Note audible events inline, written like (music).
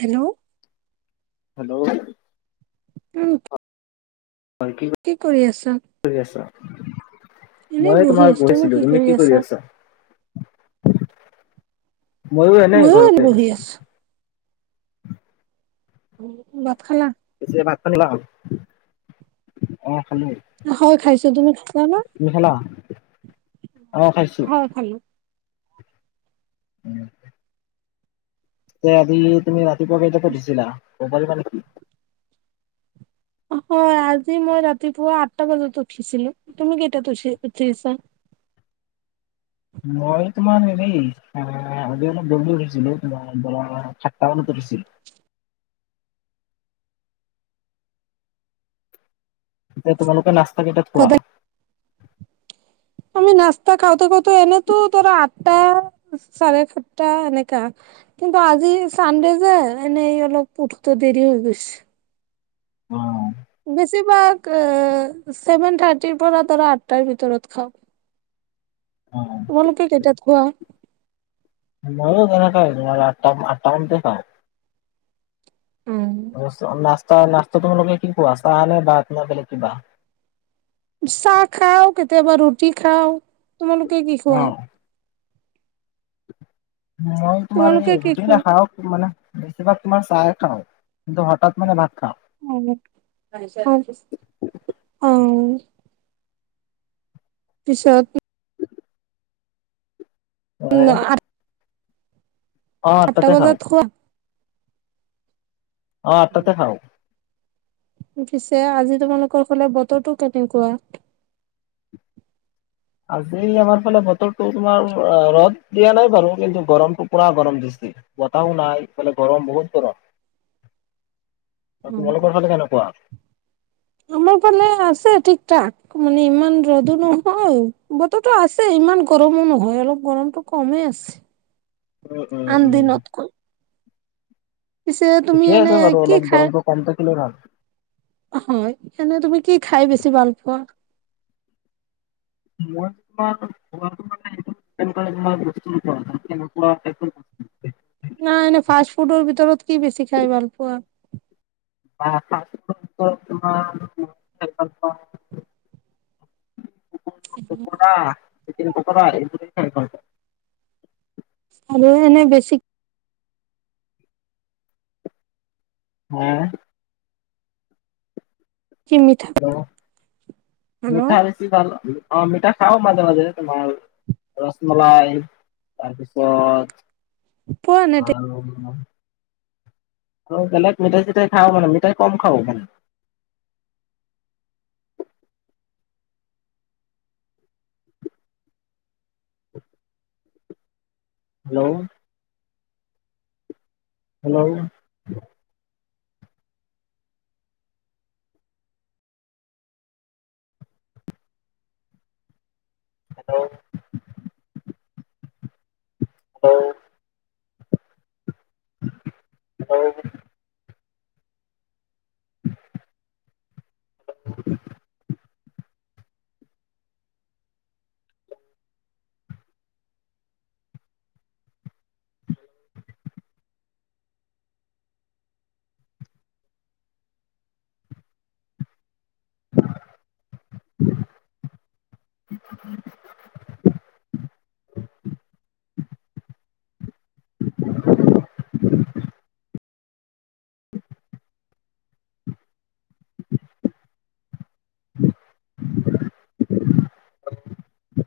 Hello hello? উম! হয়, কি? কি কৰি আছ? কি কৰি আছা? মই এ, তোমাৰ বহি আছিলোঁ। তুমি কি কৰি আছা? মইও এনে ময়ো ঘৰতে বহি আছোঁ। আছো। ভাত খালা পিছে ভাত খালা? অ খালোঁ। হয়, খাইছো। তুমি খাইছা না তুমি খালা? অ খাইছোঁ। অ'! ভালে। (inaudible) যে আজি, তুমি ৰাতিপুৱা কেইটাত উঠিছিলা? (unintelligible) মানে কি? হয়! আজি মই ৰাতিপুৱা আঠটা বজাত উঠিছিলোঁ। তুমি কেইটাত উঠি, উঠিছা? মই তোমাৰ, হেৰি এ, আজি অলপ দেৰীকে উঠিছিলোঁ। তোমাৰ সাতটা মানত উঠিছিলোঁ। এতিয়া, তোমালোকে নাস্তা কেইটাত খোৱা? সদায় আমি নাস্তা খাওঁতে, খাওঁতে, এনেটো ধৰা, আঠটা। চাৰে সাতটা এনেকা। কিন্তু, আজি চানডে যে, এনেই অলপ উঠোতে লয় দেৰি হৈ গৈছে। অ'! বেছিভাগ, এ, ছেভেন থাৰ্টিৰ পৰা, ধৰা আঠটাৰ ভিতৰত খাওঁ। তোমালোকে কেইটাত খোৱা? মইয়ো তেনেকাই! তোমাৰ আঠ, আঠটা মানতে খাওঁ। উম। তাৰপিছত, নাস্ত স্তা, নাস্তা তুমি কি খোৱা? চাহ নে, বা তোমাৰ বেলেগ কিবা? চাহ খাওঁ, কেতিয়াবা ৰুটি খাওঁ। তোমালোকে কি খোৱা? অ' মই তোমাৰ তোমালোকে এই, কি ৰুটি খোৱা নাখাওঁ। কি মানে, বেছিভাগ তোমাৰ চাহে খাওঁ। কিন্তু, হঠাৎ মানে ভাত খাওঁ। (unintelligible) অ'! অ'! পিছত উম (unintelligible) আঠ অ আঠটা আঠটাতে খাওঁ বজাত খোৱা? অ'! আঠটাতে খাওঁ। পিছে, আজি তোমালোকৰ ফালে বতৰটো কেনেকুৱা? আজি, আমাৰ ফালে বতৰটো তোমাৰ আঁ ৰ'দ দিয়া নাই বাৰু। কিন্তু, গৰমটো পুৰা, গৰম দিছে। বতাহো নাই। ইফালে গৰম বহুত গৰম! আৰু তোমালোকৰ ফালে কেনেকুৱা? আমাৰ ফালে আছে। (unintelligible) মানে, ইমান ৰ'দো নহয়। বতৰটো আছে, ইমান গৰমো নহয়! অলপ গৰমটো কমে আছে। উম! উম! আন উম! দিনতকৈ পিছে তুমি ঠিকে এনে আছে বাৰু। কি অলপ গৰমটো কম থাকিলে ভাল! অ'! হয়। এনে, তুমি কি খাই বেছি ভাল পোৱা? মই (unintelligible) নাই এনে, ফাষ্ট ফুডৰ ভিতৰত কি বেছি খাই ভাল পোৱা? নাই, ফাষ্ট ফুডৰ ভিতৰত তোমাৰ, (unintelligible) খাই ভাল পাওঁ। পকোঁৰা, চিকেন পকোঁৰা, এইবোৰে খাই ভাল পাওঁ। আৰু এনে, বেছি (unintelligible) কি মিঠা অ'! ভাল মিঠা বেছি ভাল, অ'! মিঠা খাওঁ মাজে, মাজে। তোমাৰ ৰছমলাই, তাৰপিছত পোৱা নে আৰু আৰু বেলেগ মিঠাই, চিঠাই খাওঁ। মানে, মিঠাই কম খাওঁ মানে। হেল্ল'? Hello hello hello (unintelligible) (unintelligible) (unintelligible) (unintelligible)